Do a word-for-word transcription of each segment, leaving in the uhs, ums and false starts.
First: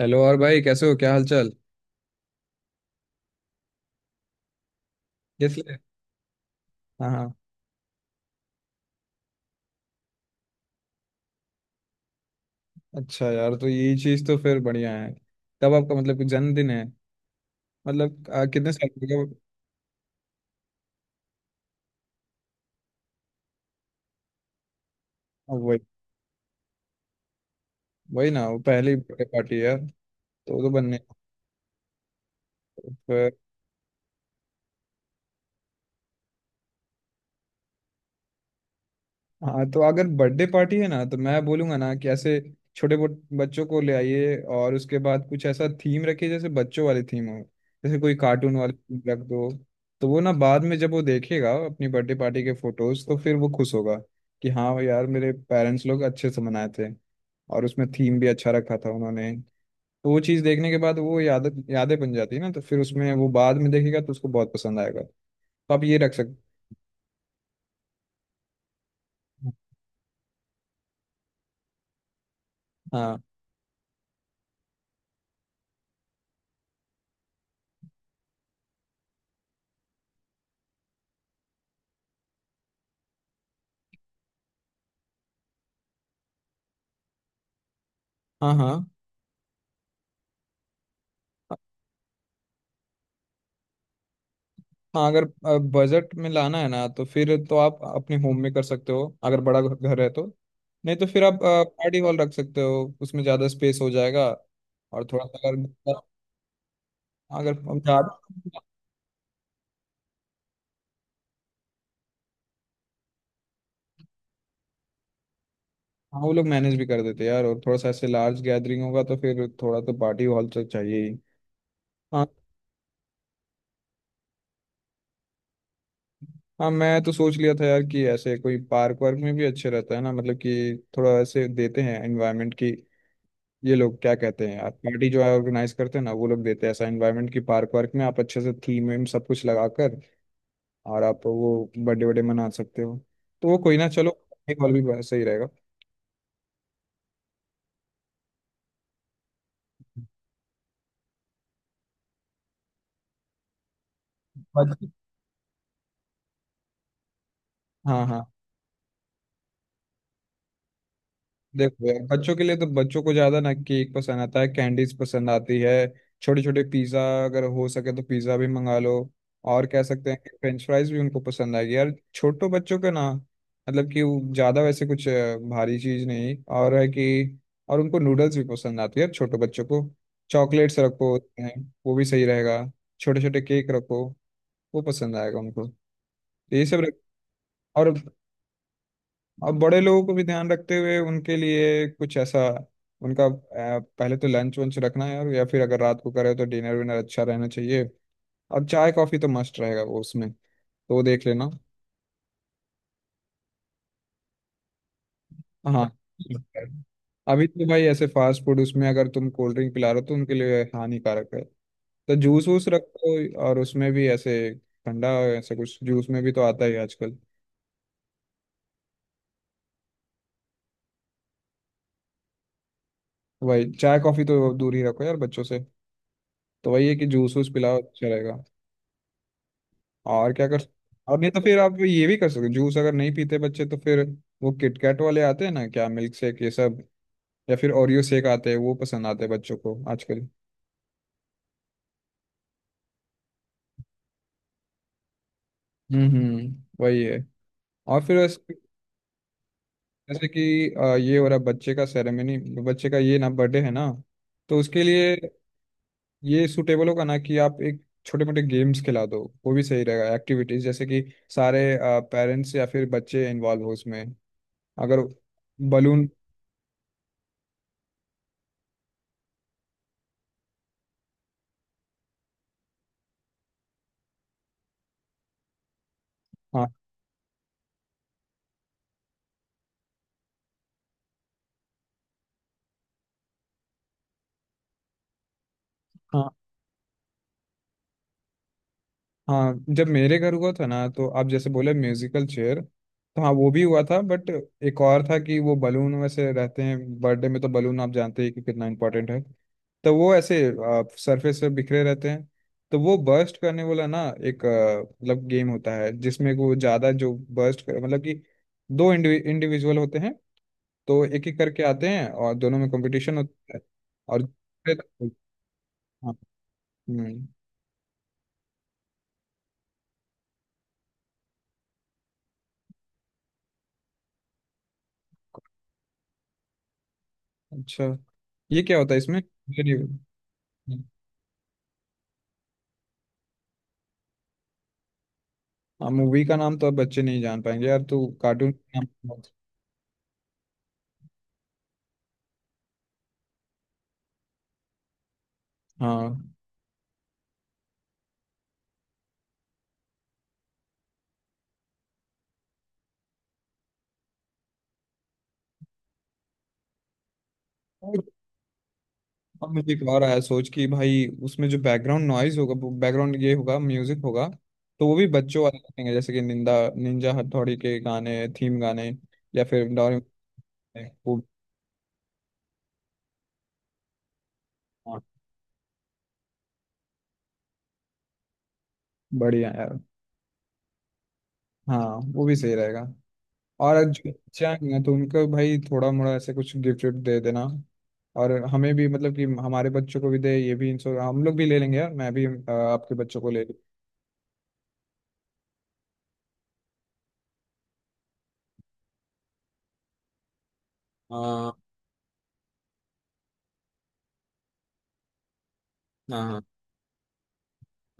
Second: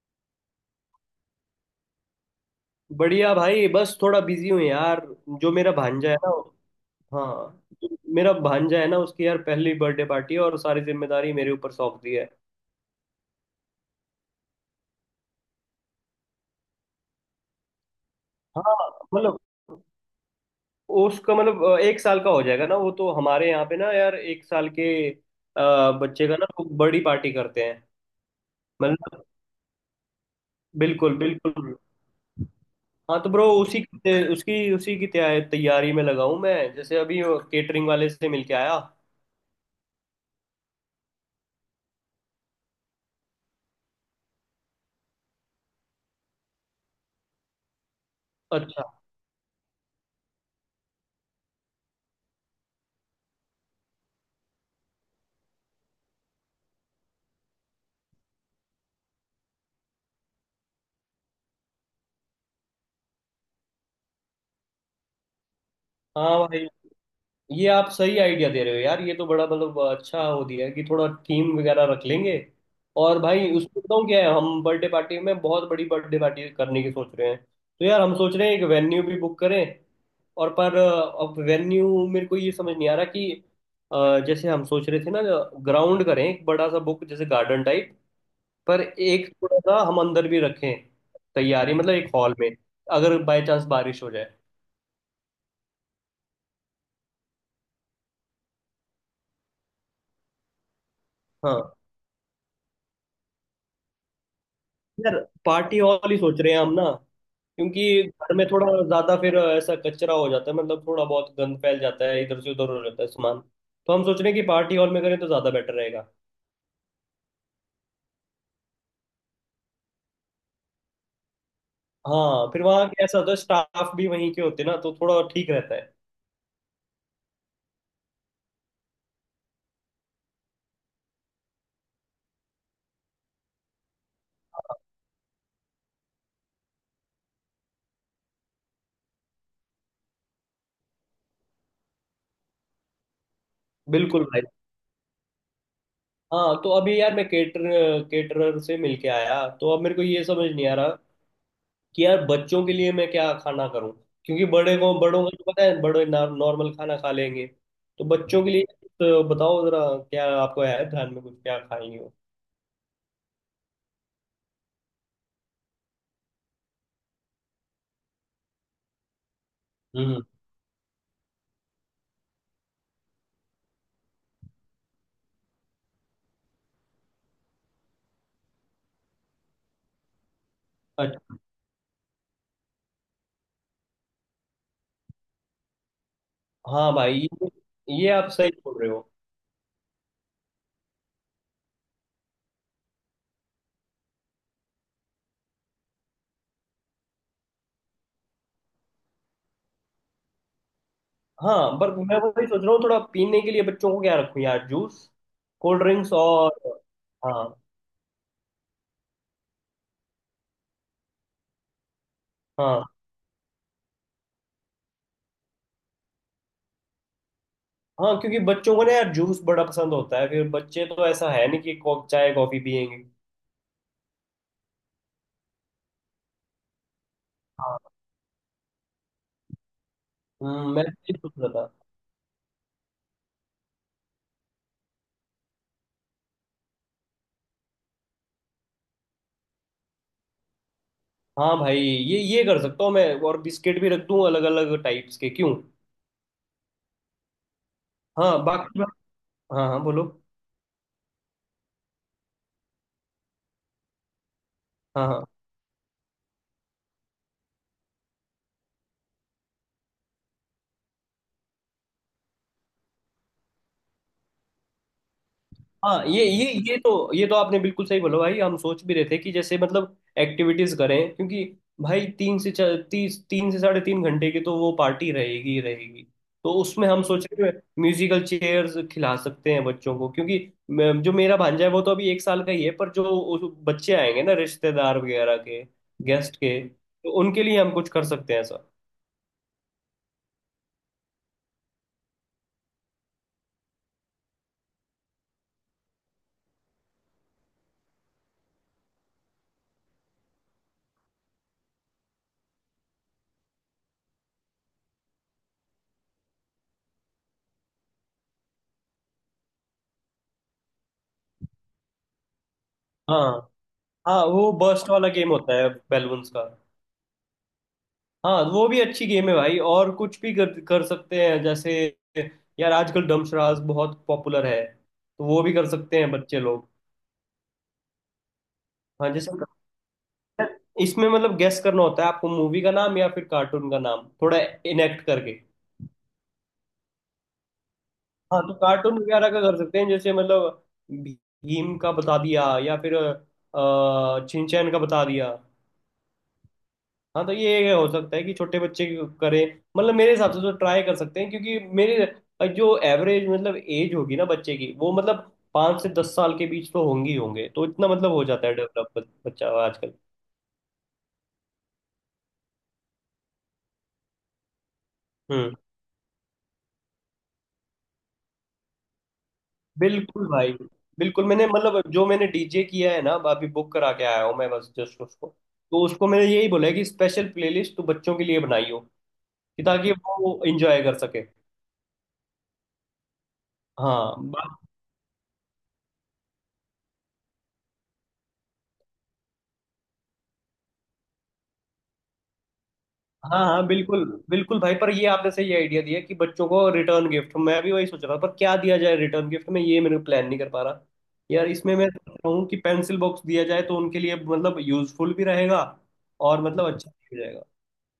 Hello. और भाई, कैसे हो? क्या हाल चाल? बढ़िया भाई। बस थोड़ा बिजी हूँ यार। जो किस मेरा लिए? भांजा है ना। हाँ, हाँ। हाँ। जो मेरा भांजा है ना, उसकी यार पहली बर्थडे पार्टी है और सारी जिम्मेदारी मेरे ऊपर सौंप दी है। अच्छा यार, तो यही चीज़ तो फिर बढ़िया है। कब आपका मतलब कुछ जन्मदिन है? मतलब आ, कितने हाँ। साल का हो गया? मतलब उसका मतलब अ, एक साल का हो जाएगा ना। वो तो हमारे यहाँ पे ना यार एक साल के अ, हाँ, वही। बच्चे का ना वो बड़ी पार्टी करते हैं। वही ना, वो पहली बर्थडे मतलब पार्टी है। तो तो बनने बिल्कुल बिल्कुल। हाँ तो फिर। ब्रो उसी की- उसकी उसी की तैया- तैयारी में लगा हूँ मैं। जैसे अभी केटरिंग वाले से मिलके आया। हाँ, तो अगर बर्थडे पार्टी है ना, तो मैं बोलूंगा ना कि ऐसे छोटे बो- बच्चों को ले आइए, और उसके बाद कुछ ऐसा थीम रखिए जैसे बच्चों वाली थीम हो। जैसे कोई कार्टून वाली अच्छा। थीम रख दो। तो वो ना बाद में जब वो देखेगा अपनी बर्थडे पार्टी के फोटोज, तो फिर वो खुश होगा कि हाँ यार, मेरे पेरेंट्स लोग अच्छे से मनाए थे, और उसमें थीम भी अच्छा रखा था उन्होंने। तो वो चीज़ देखने के बाद वो याद यादें बन जाती है ना, तो फिर उसमें वो बाद में देखेगा तो उसको बहुत पसंद आएगा। तो आप ये रख हाँ सकते। भाई ये आप सही आइडिया दे रहे हो यार। ये तो बड़ा मतलब अच्छा हो दिया है कि थोड़ा थीम वगैरह रख लेंगे। और हाँ, भाई उसमें बताऊँ क्या है, हम बर्थडे पार्टी में बहुत बड़ी बर्थडे पार्टी करने की सोच रहे हैं, तो यार हम सोच रहे हैं एक वेन्यू भी बुक करें। और पर अ, अब वेन्यू मेरे को ये समझ नहीं आ रहा कि अ, जैसे हम सोच रहे थे ना, ग्राउंड करें एक बड़ा सा बुक, जैसे गार्डन टाइप। हाँ, पर हाँ, एक थोड़ा सा हम अंदर भी रखें, तैयारी मतलब एक हॉल में, अगर बाय चांस बारिश हो जाए। हाँ। अगर बजट में लाना है ना, तो फिर तो आप अपने होम में कर सकते हो, अगर बड़ा घ- घर है तो। नहीं तो फिर आप हाँ पार्टी हॉल रख सकते हो, उसमें ज़्यादा स्पेस हो जाएगा। और यार थोड़ा सा अगर पार्टी मतलब, हॉल ही सोच रहे हैं हम ना, अगर हम क्योंकि घर ज़्यादा। में थोड़ा ज्यादा फिर ऐसा कचरा हो जाता है, मतलब थोड़ा बहुत गंद फैल जाता है, इधर से उधर हो जाता है सामान। तो हम सोच रहे हैं कि पार्टी हॉल में करें तो ज्यादा बेटर रहेगा। हाँ, वो लोग मैनेज भी कर देते हैं यार, और थोड़ा सा ऐसे लार्ज गैदरिंग होगा तो फिर थोड़ा तो पार्टी हॉल तो चाहिए ही। हाँ, हाँ फिर वहाँ कैसा होता है, स्टाफ भी वहीं के होते हैं ना, तो थोड़ा ठीक रहता है। हाँ। मैं तो सोच लिया था यार कि ऐसे कोई पार्क वार्क में भी अच्छे रहता है ना, मतलब कि थोड़ा ऐसे देते हैं एनवायरनमेंट की। ये लोग क्या कहते हैं यार, हाँ, पार्टी जो है ऑर्गेनाइज करते हैं ना, वो लोग देते हैं ऐसा एनवायरनमेंट कि पार्क वार्क में आप अच्छे से थीम वीम सब कुछ लगाकर और आप वो बर्थडे बर्थडे मना सकते हो। तो वो कोई ना, चलो। बिल्कुल भाई। एक और भी सही रहेगा। हाँ तो अभी यार मैं केटर केटरर से मिलके आया। तो अब मेरे को ये समझ नहीं आ रहा कि यार बच्चों के लिए मैं क्या खाना करूँ, क्योंकि बड़े बस- को बड़ों को तो पता है, बड़े नॉर्मल खाना खा लेंगे। हाँ, तो हाँ। बच्चों के लिए, तो बताओ जरा क्या आपको है ध्यान में कुछ, क्या देखो खाएंगे यार, वो। बच्चों के लिए तो बच्चों को ज्यादा ना केक पसंद आता है, कैंडीज पसंद आती है। छोटे छोटे पिज्जा, अगर हो सके तो पिज्जा भी मंगा लो। और कह सकते हैं हम्म। कि फ्रेंच फ्राइज भी उनको पसंद आएगी यार, छोटे बच्चों का ना मतलब कि वो ज्यादा वैसे कुछ अ, भारी चीज नहीं और है कि। और उनको नूडल्स भी पसंद आती है छोटे बच्चों को। चॉकलेट्स रखो अच्छा। उसमें, वो भी सही रहेगा। छोटे छोटे केक रखो, वो पसंद आएगा उनको। तो ये सब हाँ रख। भाई ये और ये आप सही बोल रहे हो। अब बड़े लोगों को भी ध्यान रखते हुए उनके लिए कुछ ऐसा, उनका अ, पहले तो लंच वंच रखना है, और या फिर अगर रात को करे तो डिनर विनर अच्छा रहना चाहिए। और चाय कॉफी तो मस्ट रहेगा वो उसमें तो, वो देख लेना। हाँ पर मैं वही सोच रहा हूँ, थोड़ा पीने के लिए बच्चों को क्या रखूँ यार, जूस, कोल्ड हाँ। ड्रिंक्स और। अभी हाँ। तो भाई ऐसे फास्ट फूड, उसमें अगर तुम कोल्ड ड्रिंक पिला रहे हो तो उनके लिए हानिकारक है। तो जूस वूस हाँ। रखो, और उसमें भी ऐसे ठंडा, ऐसा कुछ जूस में भी तो आता ही है आजकल। हाँ क्योंकि बच्चों को ना यार जूस बड़ा पसंद होता है। फिर बच्चे तो ऐसा है नहीं कि को- चाय कॉफी पियेंगे। वही चाय कॉफी तो दूर ही रखो यार बच्चों से। तो वही है कि जूस वूस पिलाओ, हाँ। अच्छा रहेगा। और क्या कर सक-। हम्म, मैं ये और नहीं सोच तो रहा फिर आप था। ये भी कर सकते हो, जूस अगर नहीं पीते बच्चे तो फिर वो किटकैट वाले आते हैं ना क्या, मिल्क शेक ये सब। या फिर ओरियो शेक आते हैं, वो पसंद आते हैं बच्चों को आजकल। हाँ भाई ये ये कर सकता हूँ मैं। और बिस्किट भी रख दूँ अलग अलग टाइप्स के क्यों। हम्म, हम्म। वही है। और फिर हाँ ऐसे, बाकी। हाँ हाँ बोलो। जैसे कि अ, ये हो रहा है बच्चे का सेरेमनी, बच्चे का ये ना बर्थडे है ना, तो उसके हाँ, लिए हाँ, ये सूटेबल होगा ना कि आप एक छोटे मोटे गेम्स खिला दो, वो भी सही रहेगा। एक्टिविटीज जैसे कि सारे पेरेंट्स या फिर बच्चे इन्वॉल्व हो उसमें, अगर हाँ। बलून। ये ये ये तो ये तो आपने बिल्कुल सही बोला भाई। हम सोच भी रहे थे कि जैसे मतलब एक्टिविटीज करें, क्योंकि भाई तीन से चार तीस तीन से साढ़े तीन घंटे की तो वो पार्टी रहेगी ही रहेगी। तो हाँ, उसमें हम सोच रहे थे म्यूजिकल चेयर्स खिला सकते हैं बच्चों को, क्योंकि मैं- जो मेरा भांजा है वो तो अभी एक साल का ही है, पर जो उस- बच्चे आएंगे ना, रिश्तेदार वगैरह के हाँ। गेस्ट के, तो उनके लिए हम कुछ कर सकते हैं ऐसा। हाँ, जब मेरे घर हुआ था ना, तो आप जैसे बोले म्यूजिकल चेयर, तो हाँ, वो भी हुआ था, बट एक और था कि वो बलून वैसे रहते हैं बर्थडे में, तो बलून आप जानते ही कि कितना इंपॉर्टेंट है। तो वो ऐसे सरफेस पे बिखरे रहते हैं। तो वो बर्स्ट करने वाला ना, एक अ, मतलब गेम होता है, जिसमें वो ज़्यादा जो बर्स्ट कर, मतलब कि दो इंडिविजुअल होते हैं, तो एक एक करके आते हैं और दोनों में कंपटीशन हाँ। होता है। हाँ और वो बर्स्ट वाला गेम होता है हाँ। बैलून्स का। हम्म, हाँ वो भी अच्छी गेम है भाई। और कुछ भी कर कर सकते हैं, जैसे यार आजकल डमशराज बहुत पॉपुलर है, तो वो भी कर सकते हैं बच्चे लोग। अच्छा। ये क्या होता है हाँ इसमें? जैसे इसमें मतलब गेस करना होता है आपको, मूवी का नाम या फिर कार्टून का नाम, थोड़ा इनेक्ट करके। हाँ, मूवी का नाम तो अब बच्चे नहीं जान पाएंगे यार, तू हाँ कार्टून तो का कार्टून नाम वगैरह मत-। का कर सकते हैं, जैसे मतलब भी- भीम का बता दिया या फिर अ, छिंचैन का बता दिया। हाँ। हाँ तो ये हो सकता है कि छोटे बच्चे करें। मतलब मेरे हिसाब से तो ट्राई कर सकते हैं, क्योंकि मेरे जो एवरेज मतलब एज होगी ना बच्चे की, वो मतलब पाँच से दस साल के बीच तो होंगी ही होंगे, तो इतना और मतलब हो जाता है डेवलप बच्चा अब मुझे एक आजकल। और आया सोच कि भाई, उसमें जो बैकग्राउंड नॉइज होगा, बैकग्राउंड ये होगा म्यूजिक होगा, तो वो भी बच्चों हम्म वाले रखेंगे जैसे कि निंदा निंजा हथौड़ी के गाने, थीम गाने, या फिर डोरेमोन बिल्कुल भाई। के, वो। बिल्कुल मैंने, मतलब जो मैंने डीजे किया है ना अभी, बुक करा के आया हूँ मैं, बस हाँ, जस्ट उसको। तो उसको मैंने यही बोला है कि स्पेशल प्लेलिस्ट तो बच्चों के लिए बनाई हो, कि बढ़िया यार। ताकि वो एंजॉय कर सके। हाँ, वो भी सही रहेगा। और जो बच्चे हाँ आएंगे ना, तो उनको भाई थोड़ा मोड़ा ऐसे कुछ गिफ्ट विफ्ट दे देना, और हमें भी मतलब कि हमारे बच्चों को भी दे, ये भी इंश्योर हम लोग भी ले लेंगे यार, मैं भी अ, आपके बच्चों को हाँ। ले। हाँ बिल्कुल। बिल्कुल भाई पर ये आपने सही आइडिया दिया कि बच्चों को रिटर्न गिफ्ट। मैं भी वही सोच रहा था, पर क्या दिया जाए रिटर्न गिफ्ट में, ये मेरे प्लान नहीं कर पा रहा। यार हाँ, इसमें मैं सोच रहा हूँ कि पेंसिल बॉक्स दिया जाए, तो उनके लिए मतलब यूजफुल भी रहेगा हाँ, और हाँ, मतलब अच्छा भी हो जाएगा।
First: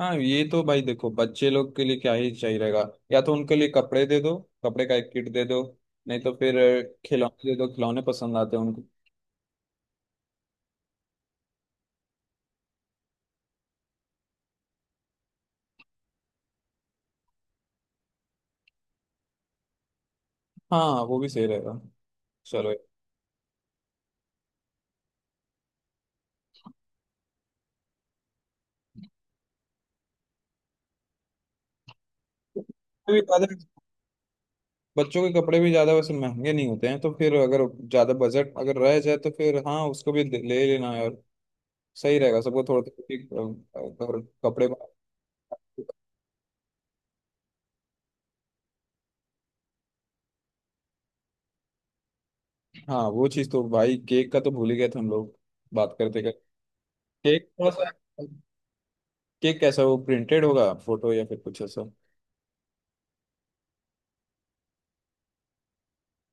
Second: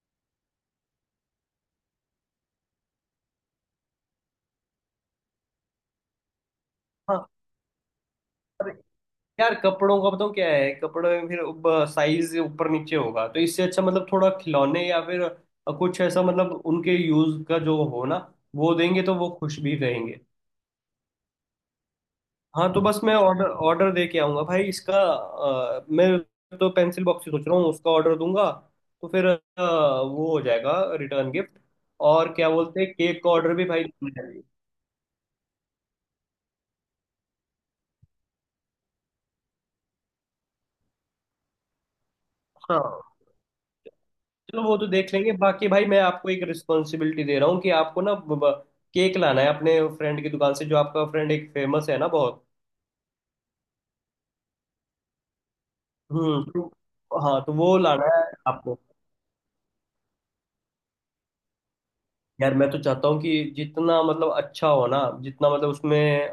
हाँ, ये तो भाई देखो, बच्चे लोग के लिए क्या ही चाहिए रहेगा। या तो उनके लिए कपड़े दे दो, कपड़े का एक किट दे दो, नहीं तो फिर अ, हाँ खिलौने दे दो, खिलौने पसंद आते हैं उनको। यार कपड़ों का बताऊँ क्या है, कपड़े में फिर साइज ऊपर नीचे होगा, तो इससे अच्छा मतलब थोड़ा खिलौने या फिर कुछ ऐसा मतलब उनके यूज का जो हो ना, वो देंगे तो वो खुश भी रहेंगे। हाँ, वो भी सही रहेगा। चलो। हाँ तो बस मैं ऑर्डर ऑर्डर दे के आऊँगा भाई इसका, अ, मैं तो पेंसिल बॉक्स ही सोच रहा हूँ, उसका ऑर्डर दूंगा, तो फिर अ, वो हो जाएगा रिटर्न गिफ्ट। और क्या बोलते हैं, तो भी केक का ज्यादा ऑर्डर भी भाई दूंगा मैं। बच्चों के कपड़े भी ज्यादा वैसे महंगे नहीं होते हैं, तो फिर अगर ज्यादा बजट अगर रह जाए तो फिर हाँ, उसको भी ले ले लेना यार। सही रहेगा सबको थोड़ा हाँ थोड़ा, अगर चलो कपड़े। वो तो देख लेंगे। बाकी भाई मैं आपको एक रिस्पॉन्सिबिलिटी दे रहा हूँ कि आपको ना ब- ब- केक लाना है अपने फ्रेंड की दुकान से, जो आपका फ्रेंड एक फेमस है ना बहुत। हाँ, वो चीज़ तो भाई, केक का तो भूल ही गए थे हम लोग बात करते करते। हम्म तो- हाँ केक तो थोड़ा वो सा, लाना है आपको। केक कैसा, वो प्रिंटेड होगा फोटो या फिर कुछ ऐसा, यार मैं तो चाहता हूँ कि जितना मतलब अच्छा हो ना, जितना मतलब उसमें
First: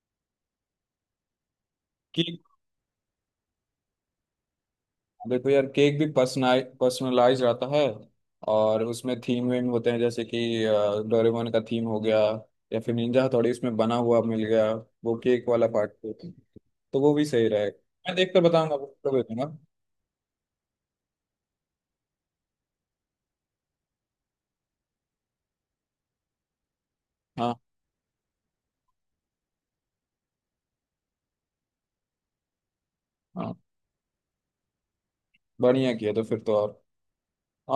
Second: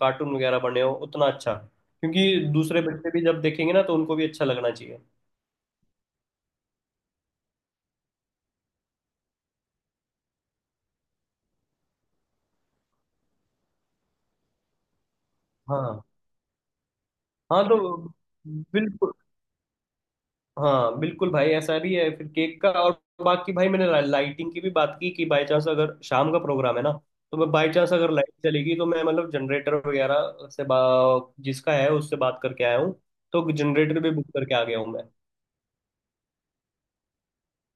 कार्टून वगैरह बने हो उतना अच्छा, क्योंकि केक? दूसरे बच्चे भी जब देखेंगे ना तो उनको भी अच्छा लगना चाहिए। देखो यार, केक भी पर्सनल पर्सनलाइज रहता है, और उसमें थीम वीम होते हैं, जैसे कि अ, डोरेमोन का थीम हो गया, या फिर निंजा हथौड़ी उसमें बना हुआ मिल गया, वो केक वाला पार्ट। हाँ तो वो भी सही हाँ तो। रहेगा। मैं देख कर बताऊंगा, आपको बिल्कुल भेजूंगा। हाँ बिल्कुल भाई, ऐसा भी है फिर केक का। और बाकी भाई मैंने लाइटिंग की भी बात की कि बाय चांस अगर शाम का प्रोग्राम है ना, तो मैं हाँ, बाय चांस अगर लाइट चलेगी तो मैं मतलब जनरेटर वगैरह से, बा जिसका है उससे बात करके आया हूँ, तो हाँ, जनरेटर भी बुक करके आ गया हूँ मैं। बढ़िया किया। तो फिर तो, और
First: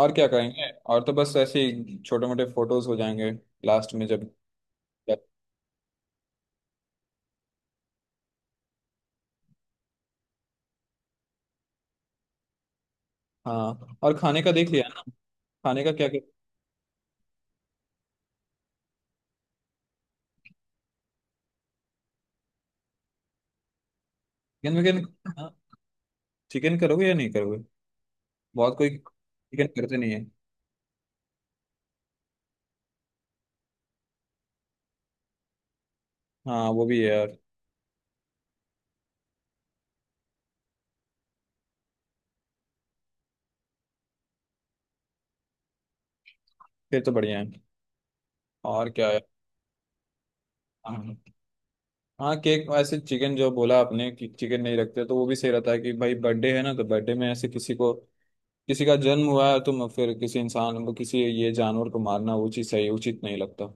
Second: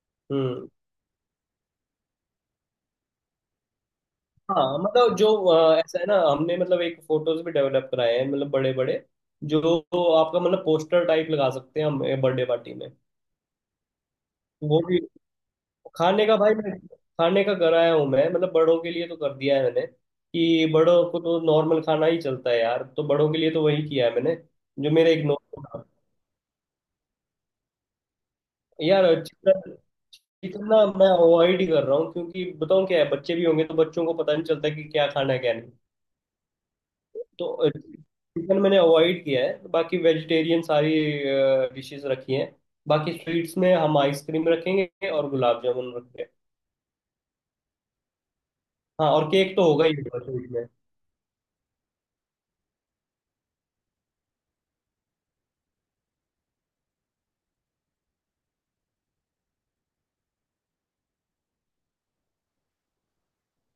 और क्या हम्म। करेंगे, और तो बस ऐसे ही छोटे मोटे फोटोज हो जाएंगे लास्ट में जब। हाँ मतलब जो अ, ऐसा है ना, हमने मतलब एक फोटोज भी डेवलप कराए हैं मतलब बड़े बड़े, जो जो आपका मतलब पोस्टर टाइप लगा सकते हैं हम बर्थडे पार्टी में। हाँ, और खाने का देख वो लिया भी। ना? खाने का क्या? खाने का भाई मैं, खाने का कराया हूँ मैं, मतलब बड़ों के लिए तो कर दिया है मैंने, कि बड़ों को तो नॉर्मल खाना ही चलता है यार, तो बड़ों के लिए तो वही किया है मैंने। जो मेरे एक क्या नॉर्मल था। चिकन करोगे या नहीं करोगे? बहुत कोई यार चिकन चिकन करते नहीं है। चिकन ना मैं अवॉइड ही कर रहा हूँ, क्योंकि बताऊँ क्या है, बच्चे भी होंगे तो बच्चों को पता नहीं चलता कि क्या खाना है क्या नहीं। हाँ, वो भी है यार। तो चिकन मैंने अवॉइड किया है, बाकी वेजिटेरियन सारी डिशेस रखी हैं। बाकी स्वीट्स में हम आइसक्रीम रखेंगे और गुलाब जामुन रखेंगे। फिर तो बढ़िया है। और क्या हाँ है? और केक तो होगा ही होगा स्वीट में। हाँ, हाँ, केक ऐसे। चिकन जो बोला आपने कि चिकन नहीं रखते, तो वो भी सही रहता है कि भाई बर्थडे है ना, तो बर्थडे में ऐसे किसी को, किसी का जन्म हुआ है तो म- फिर किसी इंसान को, किसी ये जानवर को मारना वो चीज़ सही उचित नहीं लगता।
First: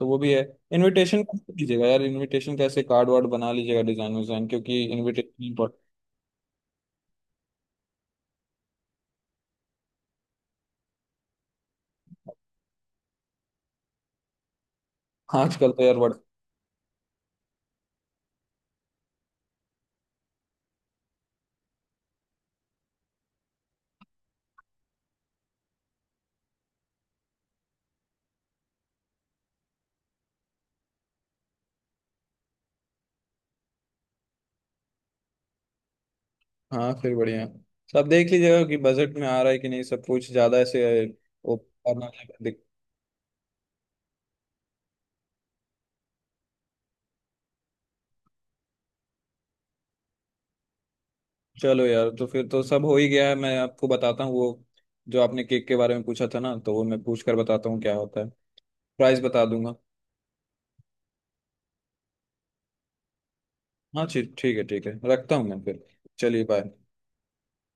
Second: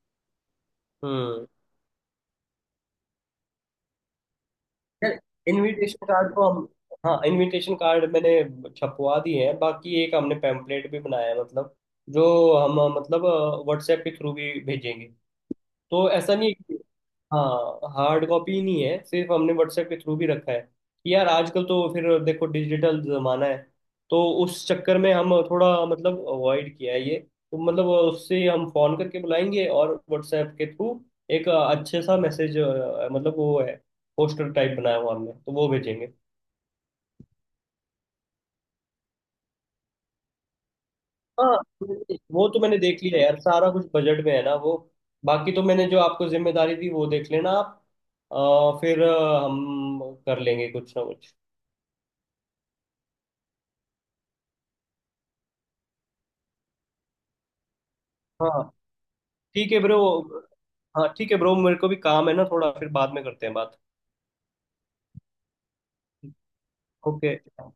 तो वो भी है। इनविटेशन हम्म। लीजिएगा यार, इनविटेशन कैसे, कार्ड वार्ड बना लीजिएगा, डिजाइन विजाइन, क्योंकि यार इनविटेशन इनविटेशन कार्ड को हम, हाँ इनविटेशन कार्ड मैंने छपवा दिए हैं। बाकी एक हमने पैम्पलेट भी बनाया है, मतलब जो हम मतलब व्हाट्सएप के थ्रू भी भेजेंगे। आजकल तो यार। तो ऐसा नहीं है कि, हाँ हार्ड कॉपी ही नहीं है, सिर्फ हमने व्हाट्सएप के थ्रू भी रखा है। कि यार आजकल तो फिर देखो डिजिटल जमाना है, तो उस चक्कर में हम थोड़ा मतलब अवॉइड किया है ये। तो मतलब उससे हम फोन करके बुलाएंगे और व्हाट्सएप के थ्रू एक अच्छे सा मैसेज, मतलब वो है पोस्टर टाइप बनाया हुआ हमने, तो वो भेजेंगे। हाँ, फिर बढ़िया। सब देख लीजिएगा कि बजट में आ रहा है कि नहीं, सब कुछ ज्यादा ऐसे वो हाँ करना नहीं वो तो दिक-। मैंने देख लिया यार, सारा कुछ बजट में है ना वो। बाकी तो मैंने जो आपको जिम्मेदारी दी वो देख लेना आप, अ, फिर अ, हम कर लेंगे कुछ ना कुछ। चलो यार, तो फिर तो सब हो ही गया है। मैं आपको बताता हूँ वो, जो आपने केक के बारे में पूछा था ना, तो वो मैं पूछ कर बताता हूँ क्या होता है, हाँ प्राइस बता ठीक दूंगा। है ब्रो। हाँ ठीक है ब्रो, मेरे को भी काम है ना थोड़ा, फिर बाद में करते हैं बात। हाँ, ठीक, ठीक है, ठीक है, रखता हूँ मैं फिर। चलिए, बाय। ओके।